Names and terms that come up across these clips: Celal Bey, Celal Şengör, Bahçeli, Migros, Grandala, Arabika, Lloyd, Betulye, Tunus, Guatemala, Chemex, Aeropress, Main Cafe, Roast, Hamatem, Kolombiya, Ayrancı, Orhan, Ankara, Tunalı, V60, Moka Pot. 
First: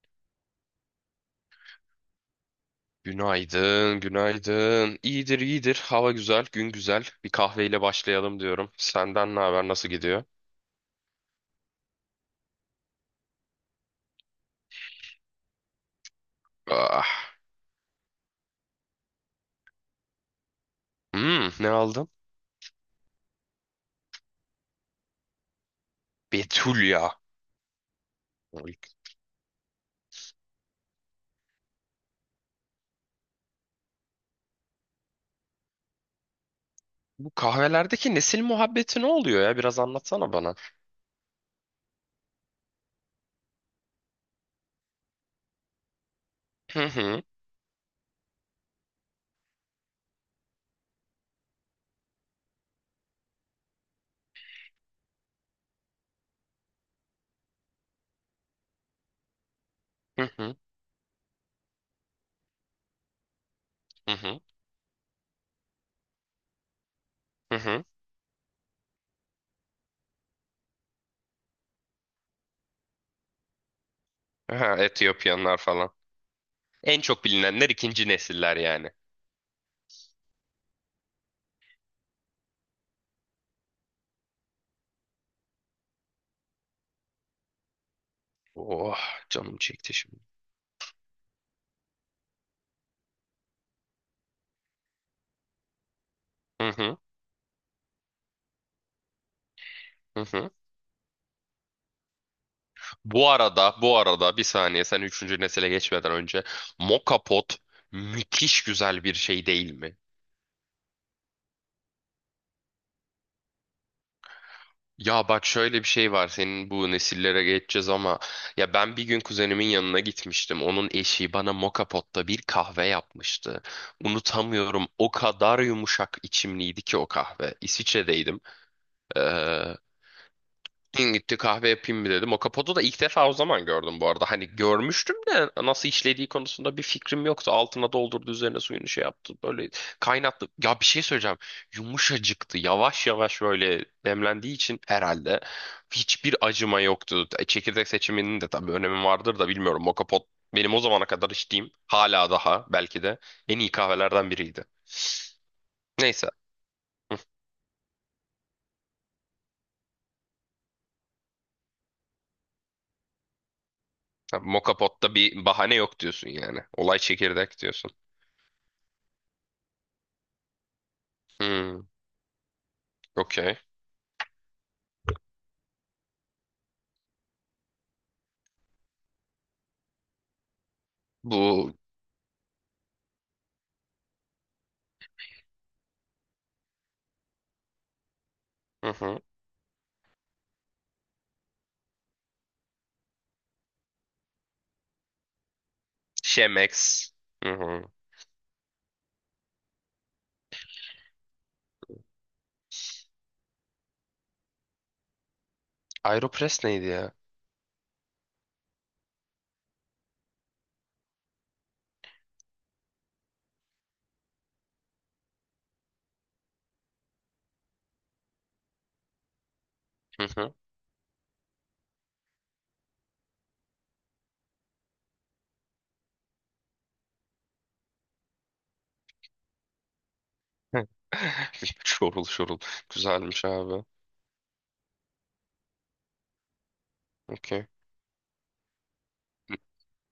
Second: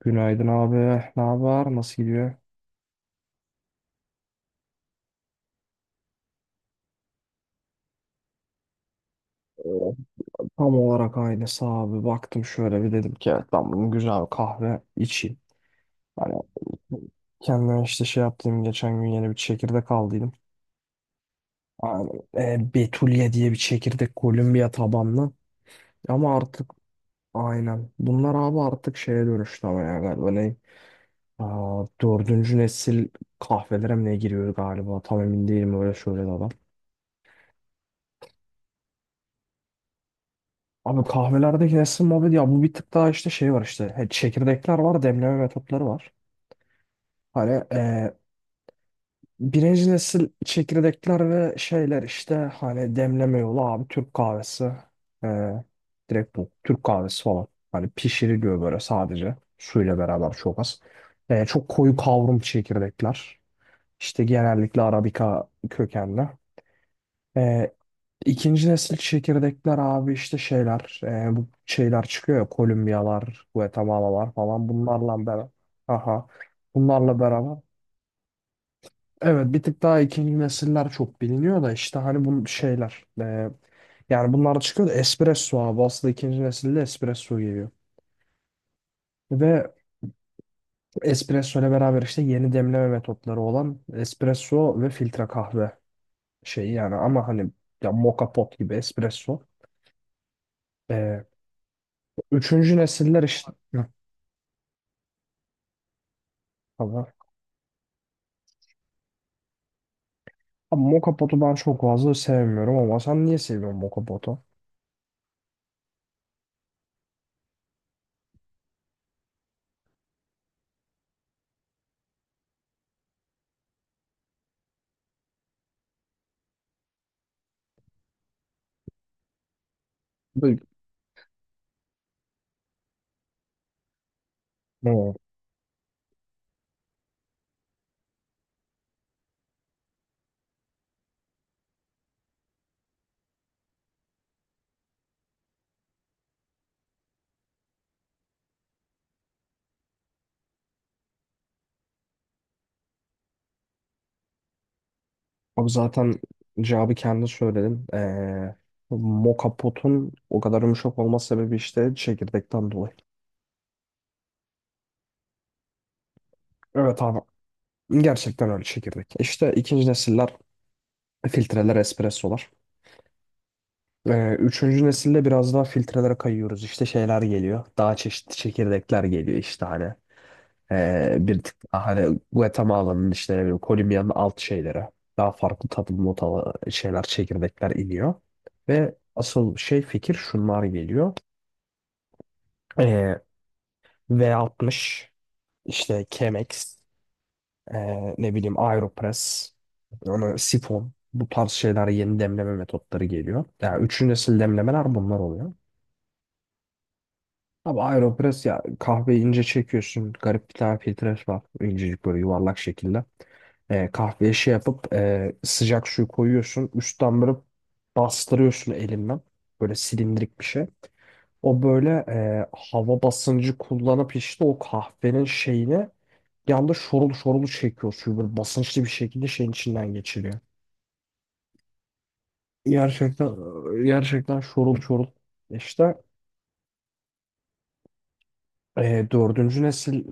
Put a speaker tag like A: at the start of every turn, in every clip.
A: Günaydın abi. Ne haber? Nasıl gidiyor?
B: Günaydın, günaydın. İyidir, iyidir. Hava güzel, gün güzel. Bir kahveyle başlayalım diyorum. Senden ne
A: Ee,
B: haber, nasıl gidiyor?
A: Tam olarak aynısı abi. Baktım şöyle bir dedim ki evet ben bugün güzel bir kahve içeyim. Hani
B: Ah.
A: kendime işte şey yaptım. Geçen gün yeni bir çekirdek aldıydım.
B: Hmm, ne aldın?
A: Aynen. Betulye diye bir çekirdek Kolombiya tabanlı. Ama artık
B: Betulya.
A: aynen. Bunlar abi artık şeye dönüştü ama ya galiba ne? Dördüncü nesil kahvelere mi ne giriyor galiba? Tam emin değilim öyle söyledi adam.
B: Bu kahvelerdeki nesil muhabbeti ne oluyor ya? Biraz anlatsana bana.
A: Abi kahvelerde kesin muhabbet ya bu bir tık daha işte şey var işte çekirdekler var demleme metotları var.
B: Hı hı,
A: Hani birinci nesil çekirdekler ve şeyler işte hani demleme yolu abi Türk kahvesi. E, direkt bu Türk kahvesi falan. Hani pişiriliyor böyle sadece suyla
B: hı
A: beraber
B: hı,
A: çok az. Çok koyu kavrum çekirdekler
B: hı
A: işte
B: hı,
A: genellikle Arabika kökenli.
B: hı
A: E,
B: hı.
A: ikinci nesil çekirdekler abi işte şeyler bu şeyler çıkıyor ya Kolombiyalar, Guatemala'lar falan
B: Ha,
A: bunlarla beraber.
B: Etiyopyanlar falan.
A: Aha.
B: En
A: Bunlarla
B: çok
A: beraber.
B: bilinenler ikinci nesiller yani.
A: Evet bir tık daha ikinci nesiller çok biliniyor da işte hani bu şeyler. Yani bunlar çıkıyor da espresso abi aslında ikinci nesilde espresso geliyor.
B: Oh, canım
A: Ve
B: çekti şimdi.
A: espresso ile beraber işte yeni demleme metotları olan espresso ve filtre kahve
B: Hı
A: şeyi yani
B: hı,
A: ama hani ya moka pot gibi espresso.
B: hı hı.
A: e, Üçüncü nesiller
B: Bu
A: işte.
B: arada,
A: Hı,
B: bu arada bir saniye sen üçüncü nesile geçmeden önce
A: tamam.
B: Moka Pot müthiş güzel bir şey değil mi?
A: Ama Moka Pot'u ben çok fazla sevmiyorum ama sen niye seviyorsun Moka Pot'u?
B: Ya bak şöyle bir şey var senin bu nesillere geçeceğiz ama ya ben bir gün kuzenimin yanına gitmiştim. Onun eşi bana Moka Pot'ta bir kahve yapmıştı. Unutamıyorum, o kadar yumuşak içimliydi ki o kahve. İsviçre'deydim. Ee,
A: Böyle-
B: Din gitti, kahve yapayım mı dedim. O kapotu da ilk defa o zaman gördüm bu arada. Hani
A: Hı.
B: görmüştüm de nasıl işlediği konusunda bir fikrim yoktu. Altına doldurdu, üzerine suyunu şey yaptı. Böyle kaynattı. Ya, bir şey söyleyeceğim. Yumuşacıktı. Yavaş yavaş böyle demlendiği için herhalde hiçbir acıma yoktu. Çekirdek seçiminin de tabii önemi vardır da bilmiyorum. O kapot benim o zamana kadar içtiğim, hala daha belki de en iyi kahvelerden biriydi.
A: Abi zaten
B: Neyse.
A: cevabı
B: Hı.
A: kendi söyledim. Moka Pot'un o kadar yumuşak olma sebebi işte çekirdekten dolayı.
B: Moka potta bir bahane yok diyorsun yani. Olay
A: Evet abi.
B: çekirdek diyorsun.
A: Gerçekten öyle çekirdek. İşte ikinci nesiller filtreler,
B: Hmm.
A: espressolar.
B: Okey.
A: Üçüncü nesilde biraz daha filtrelere kayıyoruz. İşte şeyler geliyor. Daha çeşitli çekirdekler geliyor işte hani. Bir tık
B: Bu
A: daha hani Guatemala'nın işte ne bileyim Kolombiya'nın alt şeyleri. Daha farklı tadım notalı şeyler çekirdekler iniyor.
B: hı
A: Ve
B: hı.
A: asıl şey fikir şunlar geliyor. Ee, V60 işte Chemex
B: Chemex. Hı hı.
A: ne bileyim Aeropress onu sifon bu tarz şeyler yeni demleme metotları geliyor. Yani üçüncü nesil demlemeler bunlar oluyor.
B: Aeropress neydi ya?
A: Abi Aeropress ya kahveyi ince çekiyorsun. Garip bir tane filtre var. İncecik böyle yuvarlak şekilde. Kahveye şey yapıp sıcak suyu koyuyorsun. Üstten böyle bastırıyorsun elinden. Böyle
B: Hı
A: silindirik bir
B: hı.
A: şey. O böyle hava basıncı kullanıp işte o kahvenin şeyini yanda şorul şorul çekiyor suyu. Böyle basınçlı bir şekilde şeyin içinden geçiriyor.
B: Hı. Şorul şorul.
A: Gerçekten
B: Güzelmiş
A: e,
B: abi.
A: gerçekten şorul şorul. İşte
B: Okey.
A: Dördüncü nesil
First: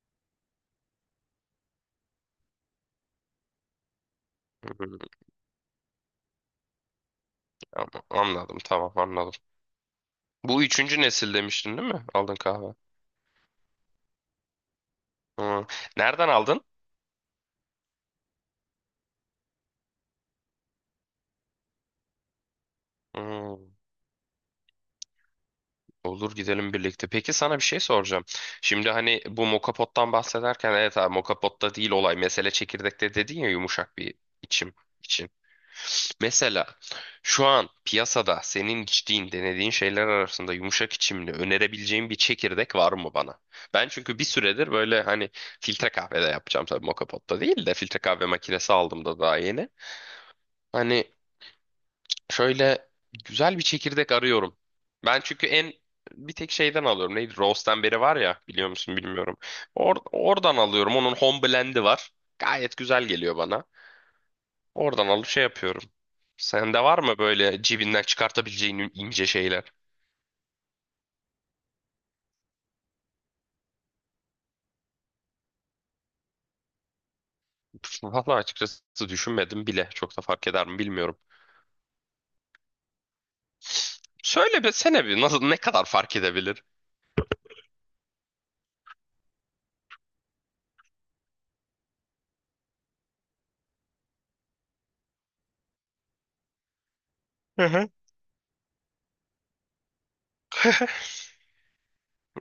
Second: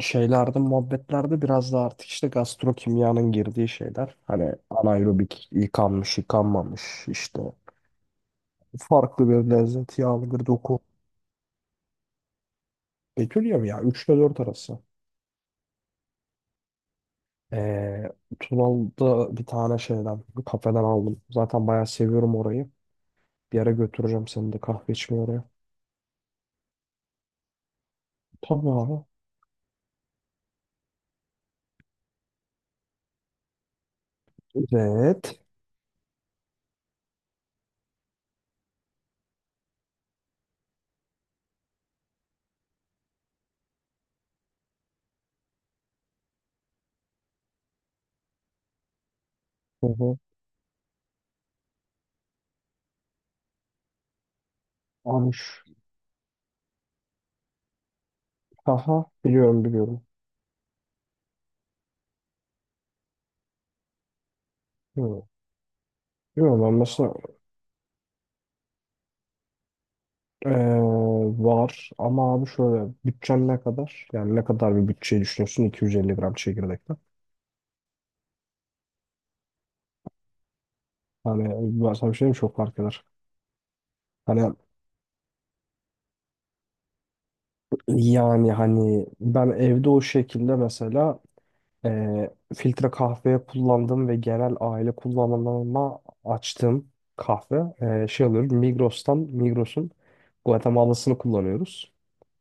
A: şeylerde, muhabbetlerde biraz da artık işte gastrokimyanın girdiği şeyler. Hani
B: Hı hı.
A: anaerobik yıkanmış, yıkanmamış işte
B: Ama anladım, tamam,
A: farklı
B: anladım.
A: bir lezzet, yağlı bir
B: Bu
A: doku.
B: üçüncü nesil demiştin değil mi? Aldın kahve.
A: Bekliyor mu ya? 3 ile 4 arası.
B: Hı. Nereden aldın?
A: E, Tunalı'da bir tane şeyden, bir kafeden aldım. Zaten bayağı seviyorum orayı. Bir
B: Hı.
A: yere götüreceğim seni de kahve içmeye oraya.
B: Olur, gidelim birlikte. Peki, sana bir şey soracağım.
A: Tabii
B: Şimdi
A: abi.
B: hani bu mokapottan bahsederken, evet abi mokapotta değil olay, mesele çekirdekte dedin ya, yumuşak bir içim için.
A: Evet.
B: Mesela şu an piyasada senin içtiğin, denediğin şeyler arasında yumuşak içimli önerebileceğin bir çekirdek var mı bana? Ben çünkü bir süredir böyle hani filtre kahve de yapacağım, tabii moka potta değil de filtre kahve makinesi aldım da daha yeni.
A: Hı hı.
B: Hani şöyle güzel bir çekirdek arıyorum. Ben çünkü
A: Almış.
B: en bir tek şeyden alıyorum. Neydi? Roast'tan beri var ya, biliyor musun
A: Aha,
B: bilmiyorum.
A: biliyorum biliyorum.
B: Oradan alıyorum. Onun home blend'i var. Gayet güzel geliyor bana. Oradan
A: Hı.
B: alıp şey yapıyorum.
A: Biliyorum ben
B: Sende var
A: mesela.
B: mı böyle cibinden çıkartabileceğin ince şeyler?
A: Ee, Var ama abi şöyle bütçen ne kadar? Yani ne kadar bir bütçeyi düşünüyorsun 250 gram çekirdekten?
B: Valla açıkçası düşünmedim bile. Çok da fark eder mi bilmiyorum.
A: Hani ben sana bir şey diyeyim mi? Çok fark eder. Hani
B: Söyle be, sene bir nasıl, ne kadar fark edebilir?
A: yani hani ben evde o şekilde mesela filtre kahveye kullandım ve genel aile kullanımına açtığım kahve
B: Hı hı.
A: şey alıyorum Migros'tan Migros'un Guatemala'sını kullanıyoruz.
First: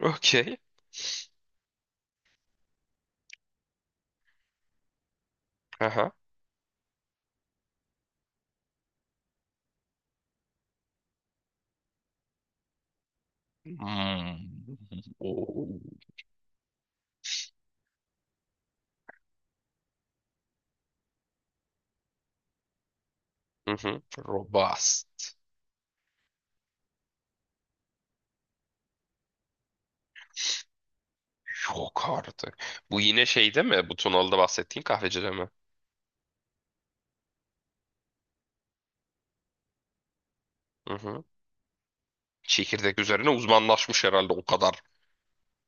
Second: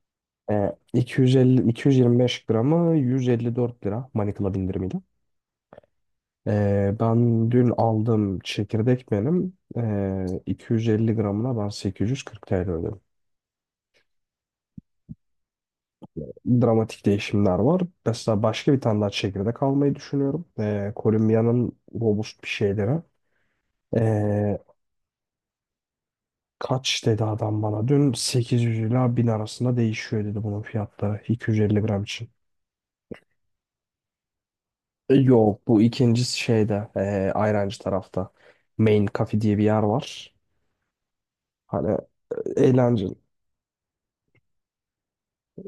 B: Okey.
A: 250 225 gramı 154 lira Manikla indirimiyle.
B: Aha.
A: Ben dün aldım çekirdek benim. 250 gramına ben 840 TL ödedim.
B: Hmm. Oo.
A: Dramatik değişimler var. Mesela başka bir tane daha çekirdek almayı düşünüyorum. Kolombiya'nın robust bir şeyleri.
B: Hı hı.
A: Ee,
B: Robust.
A: Kaç dedi adam bana? Dün 800 ila 1000 arasında değişiyor dedi bunun fiyatları 250 gram
B: Yok
A: için.
B: artık. Bu yine şey değil mi? Bu Tunalı'da bahsettiğin kahvecide mi?
A: Yok bu ikinci şeyde Ayrancı tarafta. Main Cafe diye bir yer var.
B: Hı hı.
A: Hani
B: Çekirdek
A: eğlenceli.
B: üzerine uzmanlaşmış herhalde o kadar.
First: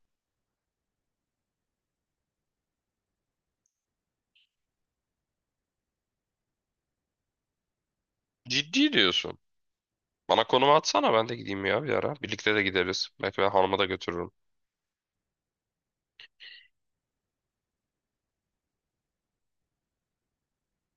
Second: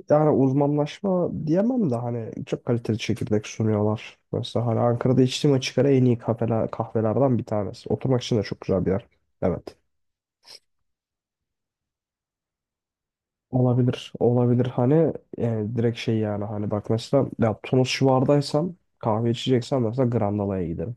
A: Yani uzmanlaşma diyemem de hani çok kaliteli çekirdek sunuyorlar. Mesela hani Ankara'da içtiğim açık ara en iyi kafeler, kahvelerden bir tanesi. Oturmak için de çok güzel bir
B: Ciddi
A: yer.
B: diyorsun.
A: Evet.
B: Bana konumu atsana, ben de gideyim ya bir ara. Birlikte de gideriz. Belki ben hanıma da
A: Olabilir.
B: götürürüm.
A: Olabilir. Hani direkt şey yani hani bak mesela ya Tunus civardaysam kahve içeceksem mesela Grandala'ya giderim.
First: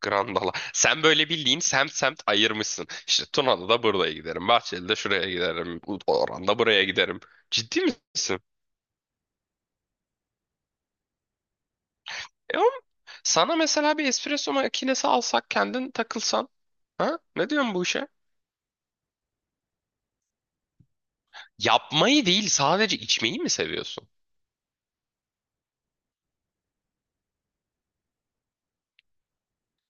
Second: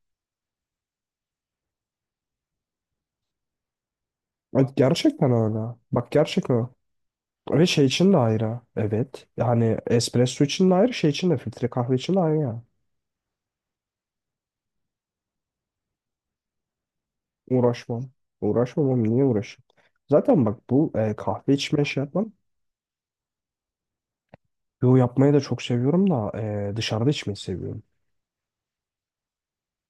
B: Grandala. Sen böyle bildiğin semt semt ayırmışsın. İşte Tuna'da da buraya giderim.
A: Ay,
B: Bahçeli'de
A: gerçekten
B: şuraya
A: öyle.
B: giderim.
A: Bak gerçekten
B: Orhan'da
A: öyle.
B: buraya giderim.
A: Ve
B: Ciddi
A: şey için de
B: misin?
A: ayrı. Evet. Yani espresso için de ayrı, şey için de filtre kahve için de ayrı yani.
B: Oğlum, sana mesela bir espresso makinesi alsak, kendin takılsan. Ha? Ne diyorsun bu
A: Uğraşmam.
B: işe?
A: Uğraşmam oğlum niye uğraşayım? Zaten bak bu kahve içme şey
B: Yapmayı
A: yapmam.
B: değil, sadece içmeyi mi seviyorsun?
A: Yo yapmayı da çok seviyorum da dışarıda içmeyi seviyorum.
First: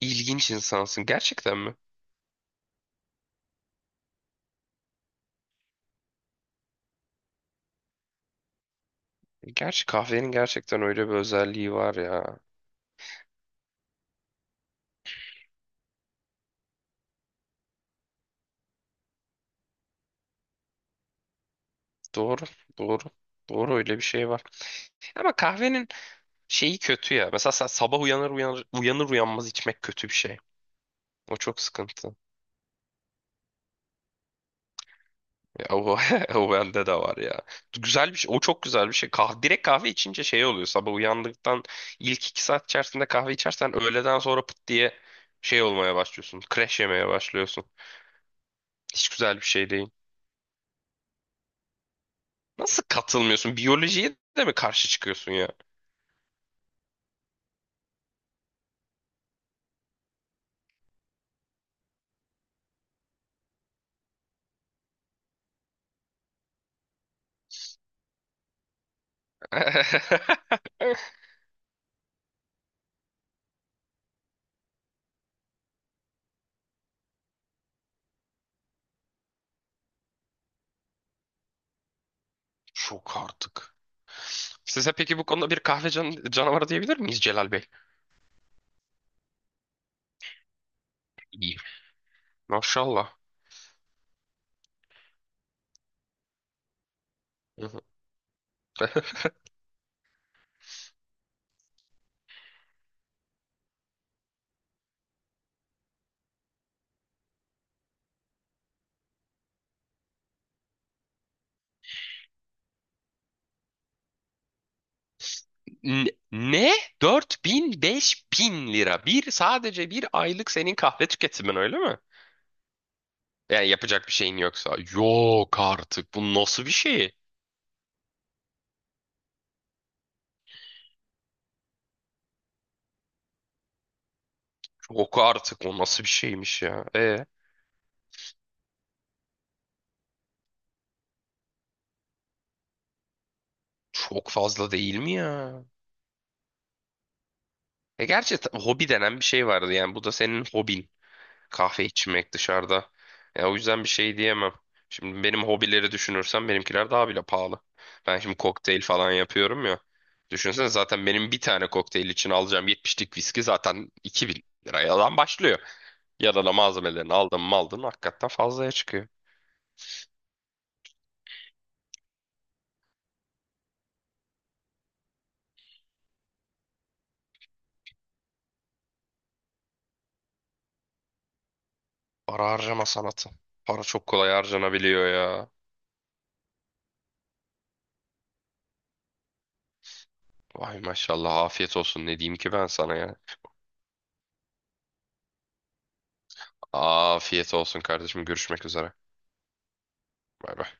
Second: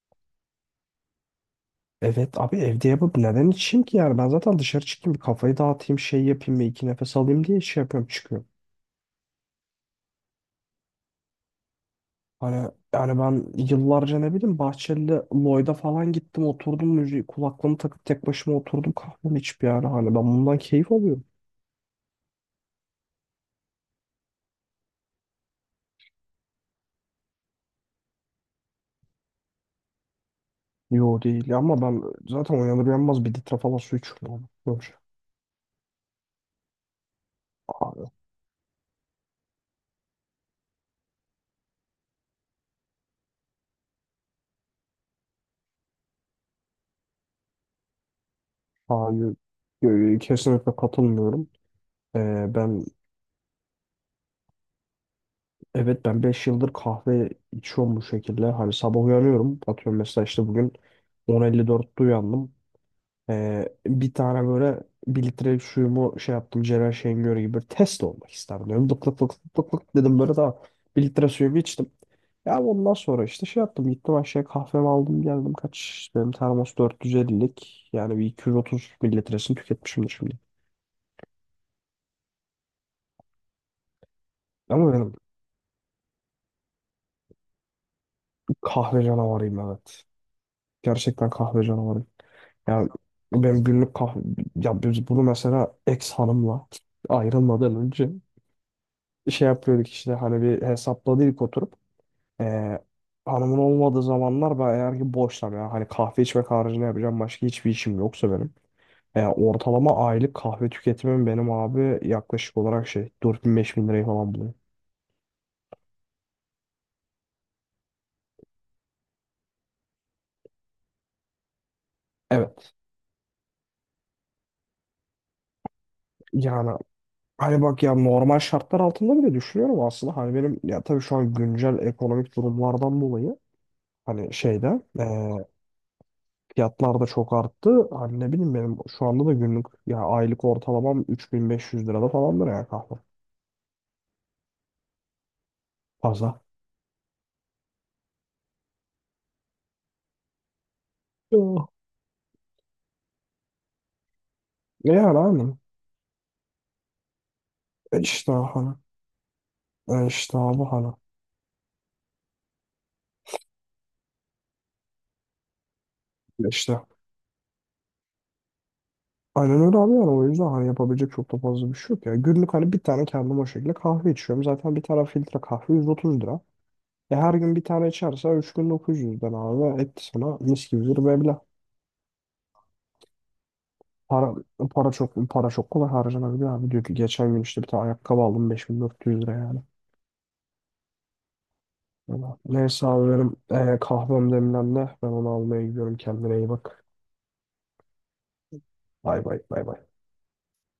B: İlginç insansın. Gerçekten mi?
A: Evet abi evde yapıp neden içeyim ki yani ben zaten dışarı çıkayım bir kafayı dağıtayım şey yapayım bir iki nefes alayım diye şey yapıyorum çıkıyorum.
B: Gerçi kahvenin gerçekten öyle bir özelliği var ya.
A: Hani yani ben yıllarca ne bileyim Bahçeli'de Lloyd'a falan gittim oturdum müziği kulaklığımı takıp tek başıma oturdum kahvemi içip yani hani ben bundan keyif alıyorum.
B: Doğru, doğru. Doğru, öyle bir şey var. Ama kahvenin şeyi kötü ya. Mesela sen sabah uyanır uyanmaz içmek kötü bir şey.
A: Yo
B: O
A: değil
B: çok
A: ama ben
B: sıkıntı.
A: zaten uyanır uyanmaz bir litre falan su içiyorum,
B: Ya o, o bende de var ya.
A: abi.
B: Güzel bir şey. O çok güzel bir şey. Kahve, direkt kahve içince şey oluyor. Sabah uyandıktan ilk iki saat içerisinde kahve içersen, öğleden sonra pıt diye şey olmaya başlıyorsun. Crash yemeye başlıyorsun. Hiç
A: Hayır,
B: güzel bir şey değil.
A: kesinlikle katılmıyorum.
B: Nasıl
A: Ben
B: katılmıyorsun? Biyolojiye de mi karşı çıkıyorsun ya?
A: evet ben 5 yıldır kahve içiyorum bu şekilde. Hani sabah uyanıyorum. Atıyorum mesela işte bugün 10.54'te uyandım. Bir tane böyle bir litre suyumu şey yaptım. Celal Şengör gibi test olmak isterdim. Diyorum. Lık lık lık lık lık lık dedim böyle daha bir litre suyumu içtim. Ya ondan sonra işte şey yaptım. Gittim aşağıya kahvemi aldım geldim. Kaç işte benim termos 450'lik. Yani bir 230 mililitresini tüketmişimdir şimdi.
B: Çok artık.
A: Ama
B: Size
A: benim.
B: peki bu konuda bir kahve canavarı diyebilir miyiz Celal Bey?
A: Kahve canavarıyım evet. Gerçekten
B: İyi.
A: kahve canavarıyım. Yani
B: Maşallah.
A: benim günlük kahve... Ya biz bunu mesela ex hanımla
B: Hı
A: ayrılmadan
B: hı.
A: önce şey yapıyorduk işte hani bir hesapladık oturup. Ee, Hanımın olmadığı zamanlar ben eğer ki boşsam yani hani kahve içmek haricinde yapacağım başka hiçbir işim yoksa benim. Ortalama aylık kahve tüketimim benim abi yaklaşık olarak şey 4.000-5.000 lirayı falan buluyor.
B: Ne? 4.000 5.000 lira. Bir, sadece bir aylık senin kahve tüketimin öyle mi?
A: Evet.
B: Yani yapacak bir şeyin yoksa. Yok artık. Bu nasıl
A: Yani
B: bir şey?
A: hani bak ya normal şartlar altında bile düşünüyorum aslında. Hani benim ya tabii şu an güncel ekonomik durumlardan dolayı hani şeyde
B: Yok artık. O nasıl bir şeymiş ya?
A: fiyatlar da çok arttı. Hani ne bileyim benim şu anda da günlük ya aylık ortalamam 3.500 lirada falandır ya kahve.
B: Çok fazla değil mi ya?
A: Fazla.
B: Gerçi hobi denen bir şey vardı yani. Bu da senin hobin.
A: Oh.
B: Kahve içmek dışarıda. Ya, o yüzden bir şey diyemem.
A: E yani
B: Şimdi benim
A: abi.
B: hobileri düşünürsem benimkiler daha bile pahalı.
A: E
B: Ben
A: işte
B: şimdi
A: hani.
B: kokteyl falan yapıyorum ya.
A: E işte abi
B: Düşünsene,
A: hani.
B: zaten benim bir tane kokteyl için alacağım 70'lik viski zaten 2.000 liradan başlıyor.
A: E
B: Yanına
A: işte.
B: malzemelerini aldın mı, aldın, hakikaten fazlaya çıkıyor.
A: Aynen öyle abi yani o yüzden hani yapabilecek çok da fazla bir şey yok ya. Günlük hani bir tane kendim o şekilde kahve içiyorum. Zaten bir tane filtre kahve 130 lira. E her gün bir tane içerse 3 gün 900'den abi etti sana mis gibi bir meblağ.
B: Para harcama sanatı. Para çok kolay
A: Para, para
B: harcanabiliyor
A: çok para
B: ya.
A: çok kolay harcanabiliyor abi. Diyor ki geçen gün işte bir tane ayakkabı aldım 5.400 lira yani.
B: Vay maşallah, afiyet olsun, ne
A: Valla.
B: diyeyim ki ben
A: Neyse
B: sana
A: abi
B: ya.
A: benim kahvem demlendi. Ben onu almaya gidiyorum. Kendine iyi bak.
B: Afiyet olsun kardeşim, görüşmek üzere.
A: Bay bay bay bay.
B: Bay bay.